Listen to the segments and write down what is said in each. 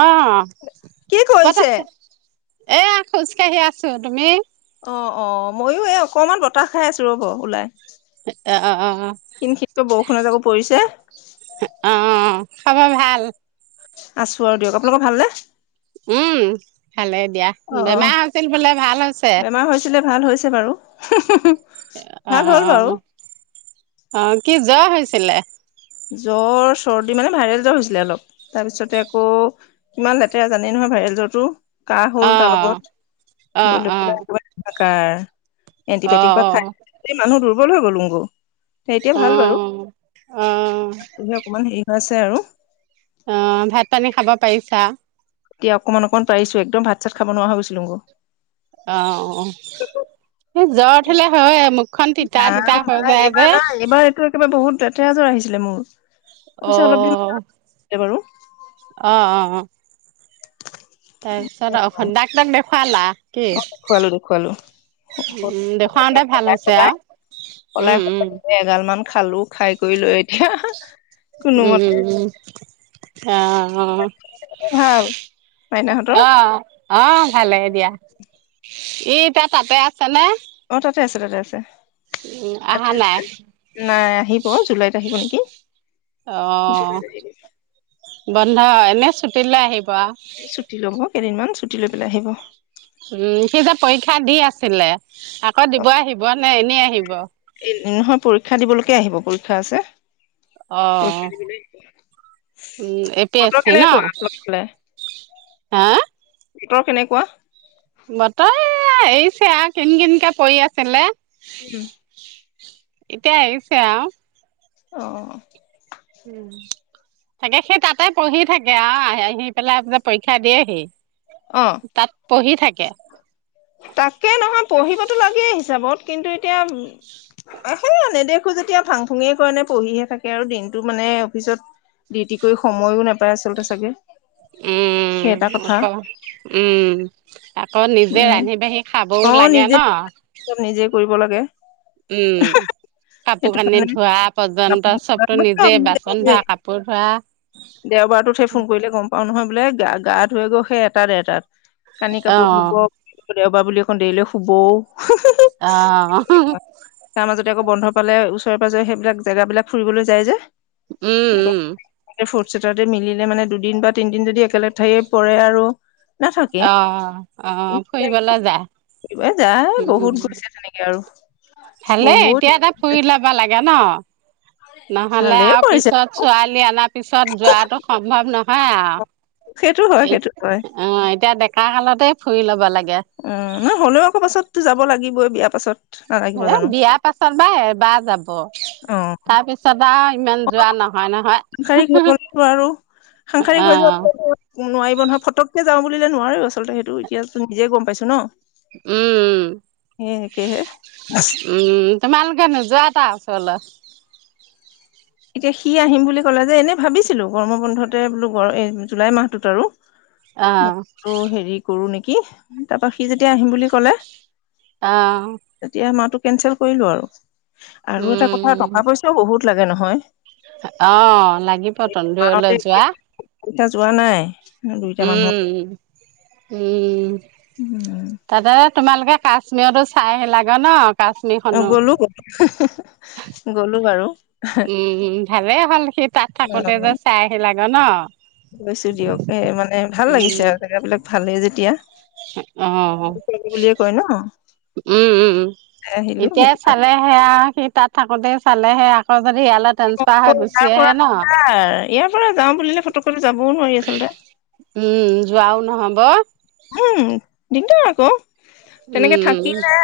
আহ, কি ক'ত কৰিছে? আছে? এয়া খোজ কাঢ়ি আছো, তুমি? অ অ ময়ো এই অকমান বতাহ খাই আছো ৰব ওলাই। অ অ অ। খিন খিনকৈ বৰষুণ এজাক পৰিছে। অ খবৰ ভাল? আছো আৰু দিয়ক, আপোনালোকৰ ভালনে? উম, খালেই দিয়া অ', অ', বেমাৰ হৈছিল বোলে ভাল হৈছে। বেমাৰ হৈছিলে ভাল হৈছে বাৰু, হুম হুম হুম। অ অ অ, কি জ্বৰ হৈছ ছিলে? জ্বৰ চৰ্দি মানে ভাইৰেল জ্বৰ হৈছিলে অলপ, তাৰপিছতে আকৌ কিমান লেতেৰা জানেই নহয় ভাইৰেল জ্বৰটো। কাহ হল অ তাৰ লগত, অ হৈ লৈ অ পেলাই কাৰ অ এণ্টিবায়টিক বা খাই মানুহ দুৰ্বল হৈ গলো। বো এতিয়া অ অ ভাল বাৰু। অ তি অকমান হেৰি হৈ আ ছে আৰু অ ভাত পানী খাব পাৰিচা? এতিয়া অকণমান অকণমান পাৰিছো একদম ভাত চাত খাব নোৱাৰা হৈছিলোগে। অ স জ্বৰ উঠিলে হয় মুখখন তিতা ৰাম তিতা হৈ যায় যে এতিয়া যে আহিছিলে মোৰ। অৱশ্যে অলপ দিন অ আছিলে বাৰু অ অ অ তাৰপিছত অ ডাক ডাক দেখা। ফালা কি দেখুৱালো দেখুৱালো উ সলাই দেখুৱাওতে ভাল হৈছে সলাই আৰু সলাই উম উম সলাই এগাল মান খালো। খাই কৰি ল এতিয়া উম কোনোমতে। উম উম অ অ ভাল মাইনাহঁতৰ আহ আহ ভালে দিয়া। এই তে তাতে আছে। খানা। কি আছেতে আছে। তাতে আছে নাই নাই আহিব। জুলাইত আহিব নেকি? অ জুলাইত আহিব বন্ধা অউ এনেএ ছুটীলৈ আহিবলগা ৱাহ ছুটি ল'ব কেইদিনমান ছুটি লৈ পেলাই আহিব। উম সি যে পৰীক্ষা দি আছিলে। আকৌ দিব এই আহিব নে এনেই আহিব কে আহিব পৰীক্ষা আছে? অ পৰীক্ষা দিবলৈ আহিব উম এ পি এছ বতৰ চি ন কেনেকুৱা আপোনাৰফালে হা। ভিতৰত কেনেকুৱা? বতৰ এৰিছে আৰু কিন কিনকে পৰি আছিলে উম। এতিয়া আহিছে আহ। অ উ তাকে সেই তাতে পঢ়ি থাকে আৰু আহি আহি পেলাই পৰীক্ষা দিয়েহি অ তাত পঢ়ি থাকে তাকে নহয় পঢ়িবতো লাগেই হিচাপত কিন্তু এতিয়া সেই নেদেখো যেতিয়া ভাং ফুঙে কাৰণে পঢ়িহে থাকে আৰু দিনটো মানে অফিচত ডিউটি কৰি সময়ো নাপায় আচলতে চাগে উম সেইটা কথা আকৌ উম আকৌ নিজে মানে ৰান্ধি বাঢ়ি খাবও লাগে ন। দিব লাগে উম কাপোৰ সেইটো কানি কাৰণে ধোৱা পৰ্যন্ত আপুনি চবতো নিজে বাচন ধোৱা কাপোৰ ধোৱা দেওবাৰটোতহে ফোন কৰিলে গম পাও নহয় বোলে গা গা ধুৱে গল সেই এটাত এটাত কানি ক অ ধুব দেওবাৰ বুলি একণ দেৰিলে শুব আহ তেতিয়া আকৌ বন্ধ পালে ওচৰে পাজৰে সেইবিলাক জেগাবিলাক ফুৰিবলৈ যায় যে উম উম চেটাৰদে মিলিলে মানে দুদিন বা তিনদিন যদি একেলগ ঠাইে পৰে আৰু অ অ ফুৰিবলৈ যা ব যাই বহুত গৈছে তেনেকে আৰু ভালে বহুত এতিয়া এটা ফুৰি লবা লাগে ন নহলে ভালেই আৰু কৰিছে পিছত ছোৱালী অনাৰ পিছত যোৱাটো সম্ভৱ নহয় সেইটো হয় আৰু সেইটো হয় অ এতিয়া দে ডেকা কালতে ফুৰি ল'ব লাগে উম নহলেও অকৌ পাছতো যাব লাগিবই বিয়া তাৰপাছত এ বিয়াৰ পাছত বা এবাৰ যাব অ তাৰপিছত আৰু ইমান যোৱা নহয় নহয় সাংসাৰিক হৈ গ আৰু সাংসাৰিক হৈ অ' যোৱা নোৱাৰি ব নহয় ফটকে যাওঁ বুলিলে নোৱাৰো আচলতে সেইটো এতিয়া নিজে গম পাইছো ন উম সেই একেহে উম তোমালোকে নোযোৱা তটা চলত এতিয়া সি আহিম বুলি ক'লে যে এনে ভাবিছিলো কৰ্ম বন্ধতে বোলো জুলাই মাহটোত আৰু অ' মই হেৰি কৰো নেকি কি তাৰ পৰা সি যেতিয়া আহিম বুলি কলে আহ তেতিয়া মাহটো কেনচেল কৰিলো আৰু আৰু এটা কথা উম টকা পইচাও বহুত লাগে নহয় অ লাগিব তন্দলৈ যোৱা এতিয়া যোৱা নাই দুইটা মানুহ উম উম উম তদ তোমালোকে কাশ্মীৰতো চাই আহ লাগে ন অ কাশ্মীৰখনো গ'লো। গ'লো বাৰু উম ভালে হ'ল সি তাত অ থাকোতে যে চাই আহিল লাগে। গ না গৈছো দিয়ক এ মানে ভাল লাগিছে উম আৰু জেগাবলাক ভালেই যেতিয়া অ বুলিয়ে কয় ন উম উম আহিলো এতিয়াই সেইটো কাৰণে। চালে সেয়া সি তাত থাকোতে চ । চালেহে আকৌ যদি ইয়ালৈ ট্ৰেন্সফাৰ মত হৈ কৈ গুচি ইয়াৰ আহে পৰাাৰ ন ইয়াৰ পৰা যাওঁ বুলিলে। ফটককৈ যাবও নোৱাৰি আচলতে উম যোৱা আৰু নহ'ব। উম দিংট কৌ তেনেকে উম থাকিলে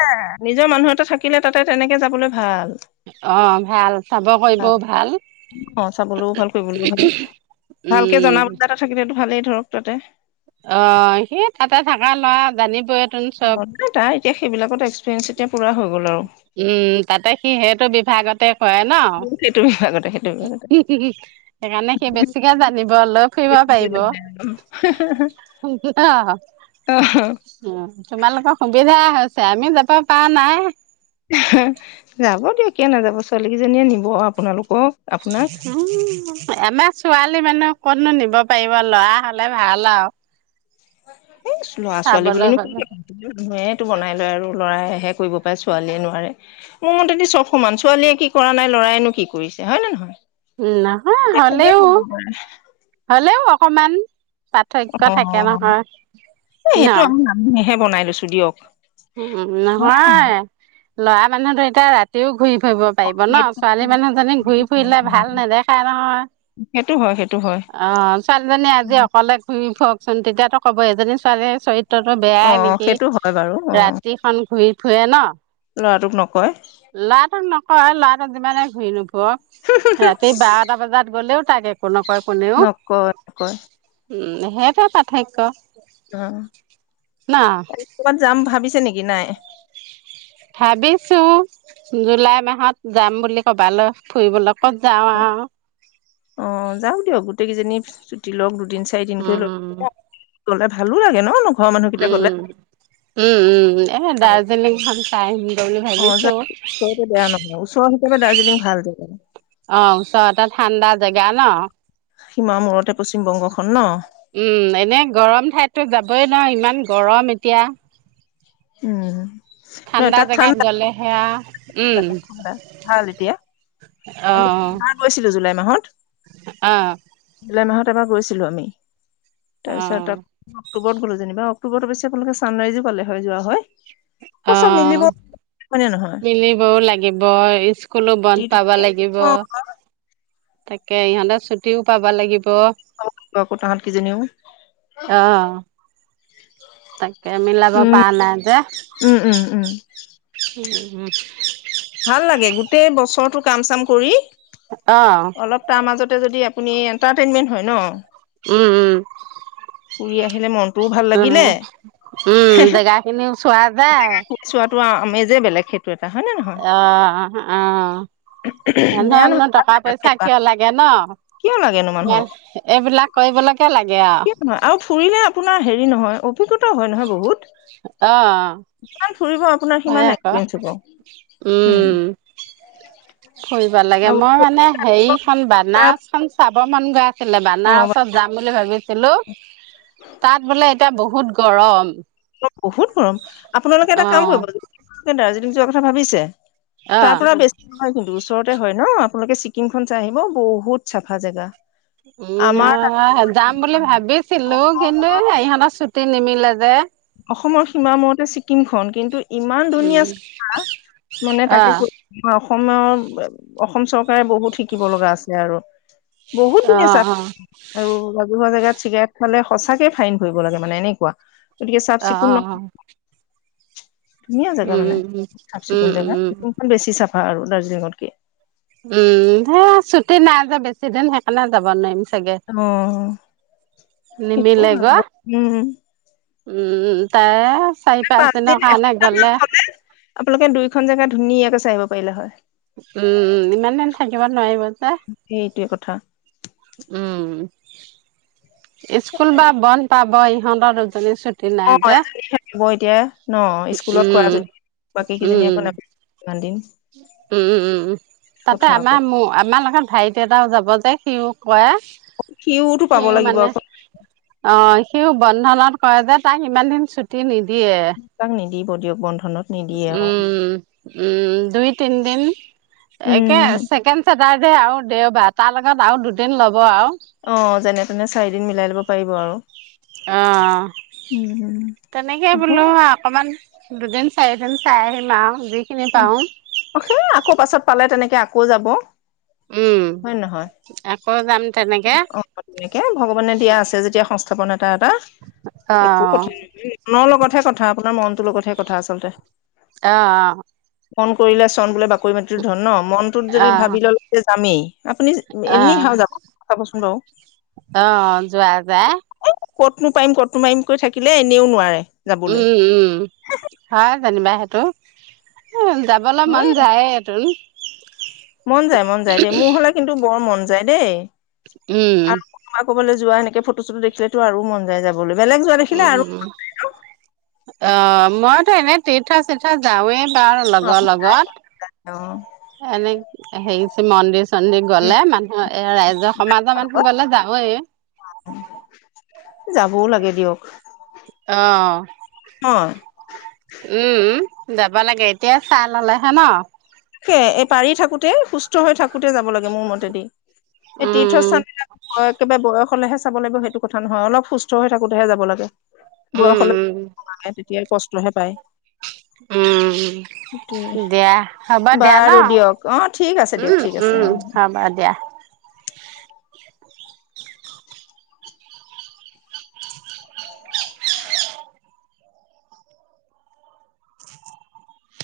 নিজৰ মানুহতে থাকিলে তাতে তেনেকে যাবলৈ ভাল অ ভাল চাব কৰিবও ভাল অ চাবলৈও ভাল কৰিবলৈও ভাল ভালকে জনা উম। বুজা এটা থাকিলেতো ভালেই ধৰক তাতে অ সি তাতে থাকা লৰা জানিবই নাই তাই এতিয়া সেইবিলাকত এক্সপিৰিয়েঞ্চ এতিয়া পুৰা হৈ গ'ল আৰু উম তাতে সি সেইটো বিভাগতে হয় ন সেইটো বিভাগতে সেইটো বিভাগতে সেইকাৰণে সি বেছিকে জানিব। ভাল ফুবা পব অ অ অ তোমালোকৰ সুবিধা সুবিধা হৈছে আমি যাব পৰা নাই যাব দিয়ক কিয় নাযাব ছোৱালী কেইজনীয়ে নিব আপোনালোকক আপোনাক উম আমাৰ ছোৱালী মানহ কতনো নিব পাৰিব ল'ৰা হলে ভাল আৰু এ ল'ৰা ছোৱালী চাবলৈ বুলিনো কি গলে ক মানুহে তটো বনাই লয় আৰু লৰাই হে কৰিব পাৰে ছোৱালীয়ে নোৱাৰে মোৰ মতেদি চব সমান ছোৱালীয়ে কি কৰা নাই লৰায়নো কি কৰিছে হয় নে নহয়। নহয় হলেও হলেও অকমান পাৰ্থক্য অ থাকে নহয় এ সেইটো আমি মানুহে বনাই ছো দিয়ক উহ হয় নে ল'ৰা মানুহতটো এতিয়া ৰাতিও ঘূৰি ফুৰিব পাৰিব ন ছোৱালী নহয় মানুহজনী ঘূৰি ফুৰিলে ভাল নেদেখাই নহয় সেইটো হয় সেইটো হয় অ ছোৱালীজনী আজি অকলে ঘূৰি ফ ককচোন তেতিয়ো ক'ব এজনী ছোৱালীয়ে চৰিত তোটো অ বেয়াই নেকি সেইটো হয় বাৰু অ ৰাতিখন ঘূৰি থুৱে ন ল'ৰাটোক নকয় লাডক নকয় লা যিমানে ঘূৰি নো ক ৰাতি বাৰটা বজাত গ'লেও থাকে কোনোকয় নক নকয় উম সেইটোৱে পাৰ্থক্য ন অ ত ক'বাত যাম ভাবি নেকি নাই ভাবিছো জুলাই মাহত যাম বুলি কবাল অ যাওক দিয়ক গোটেইকেইজনী ছুটি লওক দুদিন চাৰিদিনকৈ ল উম গলে ভালো লাগে ন ঘৰৰ মানুহকেইটা গ'লে উম উম উম উম এ দাৰ্জিলিংখন চাই আহিম দে বুলি অ ভাবিছো যাম ওচৰতে বেয়া নহয় ওচৰ হিচাপে দাৰ্জিলিং ভাল জেগা অ ওচৰতেটা ঠাণ্ডা জেগা ন সীমা মূৰতে পশ্চিম বংগখন ন উম এনে গৰম ঠাইতো যাবই ন ইমান গৰম এতিয়া উম নহয় ঠাণ্ডা তাত জোগাত গলে সেয়া উম ভাল এতিয়া অ আমিাৰ গৈছিলো জুলাই মাহত অ জুলাই মাহত তাৰ পৰা গৈছিলো আমি অ তাৰপিছত ত অক্টোবৰত গাটো যেনিব অ্টোবৰত অশ্যেপোনালোক ছানৰাইজো পালে যোৱা হয় আকৌ অ চব মিলিব হয়নে নহয় মিলিবও লাগিব স্কুলো বন্ধ পাব ভাবা লাগিব অ তাকে ইহঁতে ছুটিও পাব লাগিব আকৌ তাহাঁত কিজনীও অ তাকে মিলাব প উম নাই যে উম উম উম উম অ ভাল লাগে গোটেই বছৰটো কাম চাম কৰি অ অলপ তাৰ মাজতে হয় ন উম উম ফুৰি আহিলে মন উম উম দেগাখিনি সোৱাাদ যেেলেগ খেত্ৰ অ অ বেয়া ধকনো টকা পইচা নহয় কিয় লাগে ন কিয় ম এইবিলাক কৰিব লাগ কি নহয় আৰু ফুৰিলে আপোনাৰ হেৰি নহয় অভিজ্ঞত হয় নহয় বহুত অ যিমান ফুৰিব আপোনাৰ হয় সিমান আকৌ এক্সপিৰিয়েঞ্চ হ'ব উম ফুৰিব লাগে মই আৰু মানে হেৰিখন তাৰ বানছখন চাব অ মন গা ছিলে অ', বানাৰসত যাম বুলি ভাবিছিলো তাত বোলে এতিয়া বহুত গৰম বহুত গৰম আপোনালোকে এটা অ কাম কৰিব যোৱা কথা ভাবিছে অ তাৰ পৰাৰা বেছি হয় কিন্তু ওচৰতে হয় ন আপোনালোকে ছিক্িম খন চাই আহিব বহুত চাফা জেগা উ আমাৰ যাম বুলি ভাবিছিলো কিন্তুহঁতৰ চুট নিমিলতেে অসমৰ সীমা মৰতে ছিকিম খন কিন্তু ইমান ধুনীয়া উম চা মানে তাকে আহ কৈ অসমৰ অসম চৰকাৰে বহুত শিকিব লগা আছে আৰু বহুত ধুনীয়া চ আহ অ ল বিহুৱা জোগাত চিগাৰেট খালে সঁচাক ফাইন কৰিবৰি লাগে মানে এনেকুৱা তিকে চফ অ চিকুণ অ ন অ [inaudible] ধুনীয়া জেগা মানে উম চাফ চিকুণ উম জেগা উম চিকখন বেছি চাফ আৰু দাৰ্জিলিঙত কি উম সে ছুটি নাই যে বেছিদিন সেইকাৰণে যাব নোৱাৰিম চাগে অম সেইটো নিমিলে ভাল গৈ উম উম তাই চাৰি পাঁচ দিনৰ দিন কাৰণে এসপ্তাহ মান গ'লে হলে আপোনালোকে দুইখন জেগা ধুনীয়াকে চাইিব পাৰিলে হয় উম ইমান দিন থাকিব নোৱাৰিব তই সেইটোৱে কথা উম উম স্কুল বা বন্ধ পাব ইহঁতৰ দুয়োজনী ছোৱালী অ এজনী থাকিব এতিয়া ন স্কুলত উম খজনী বাকী কেইজনী একো উম ন ইমান দিন উম উমম তাতে কথা আকৌ আমাৰ ম আমাৰ লগত ভাইটি এটাও যাব সিও কয় অ সিতটো পাব লাগিব আকৌ সি বন্ধনত কয় যে তাক ইমান দিন ছুটি নিদিয় দে তাক নিদিব দিয়ক বন্ধনত নিদিয়ে অ উম উম তি টাই উম দে আৰু দেওবাৰ তাৰ লগত আৰু দুদিন ল'ব আৰু অ যেনে তেনে চাৰিদিন মিলাই লব পাৰিব আৰু অ উম তেনেকে বোলো হয় হ অকমান দুদিন চাৰিদিন চাই আহিম আৰু যিখিনি পাৰো উ সেই আকৌ পাছত পালে তেনেকে আকৌ ক' যাব উম হয় নহয় আকৌ যাম তেনেকে অ তেনেকে ভগৱানে দিয়া আছে যেতিয়াস থাপ নাত এটা এটা অ একো কথা নহয় মনৰ লগত হে কথা আপোনাৰ মনটোৰ লগতহে কথা আচলতে আহ অ ফোন কৰিলে চন বোলে বাকৰি মাটিৰো ধন ন মনটোত অ অ যদি ভাবি ল'লে যে যামেই আপুনি অ এনেই হা যাব কচোন বাৰু অ যোৱা যায় এই ক'তনো পাৰিম ক'তনো পাৰিম কৈ থাকিলে এনেও নোৱাৰে যাবলৈ উম উম হয় জানিবা সেইটো যাবলে মন হয় যায় সেইটোন মন যায় মন যায় দেই মোৰ হ'লে কিন্তু বৰ মন যায় দেই উম আৰু কোনোবা ক'বলৈ যোৱা এনেকে ফটো চটো দেখিলেতো আৰু মন যায় যাবলৈ বেলেগ যোৱা দেখিলে উম আৰু উম উম অ মইতো এনে তীৰ্থ চিৰ্থ যাওঁৱে কাৰ লগৰ অ লগত এনে হেৰি মন্দিৰ চন্দিৰ উম গলে মানুহৰ এ ৰাইজৰ সমাজৰ মানুহ গলে যাৱে যাবও লাগে দিয়ক অ ন উম যাব লাগে এতিয়া চাহ ল'লে হে ন সেয়ে এই পাৰি থাকোতে সুস্থ হৈ থাকোতে যাব লাগে মোৰ মতেদি এই উম তীৰ্থস্থান একেবাৰে বয়স কলেহে চাব লাগে সেইটো কথা নহয় অলপ সুস্থ হৈ থাকোতেহে যাব লাগে উম বয়সলৈ তেতিয়া কষ্টহে পায় উম দিয়া হ'ব দিয়া ন বাৰু দিয়ক অ ঠিক আছে দিয়ক উম ঠিক আছে উম অ। হ'ব দিয়া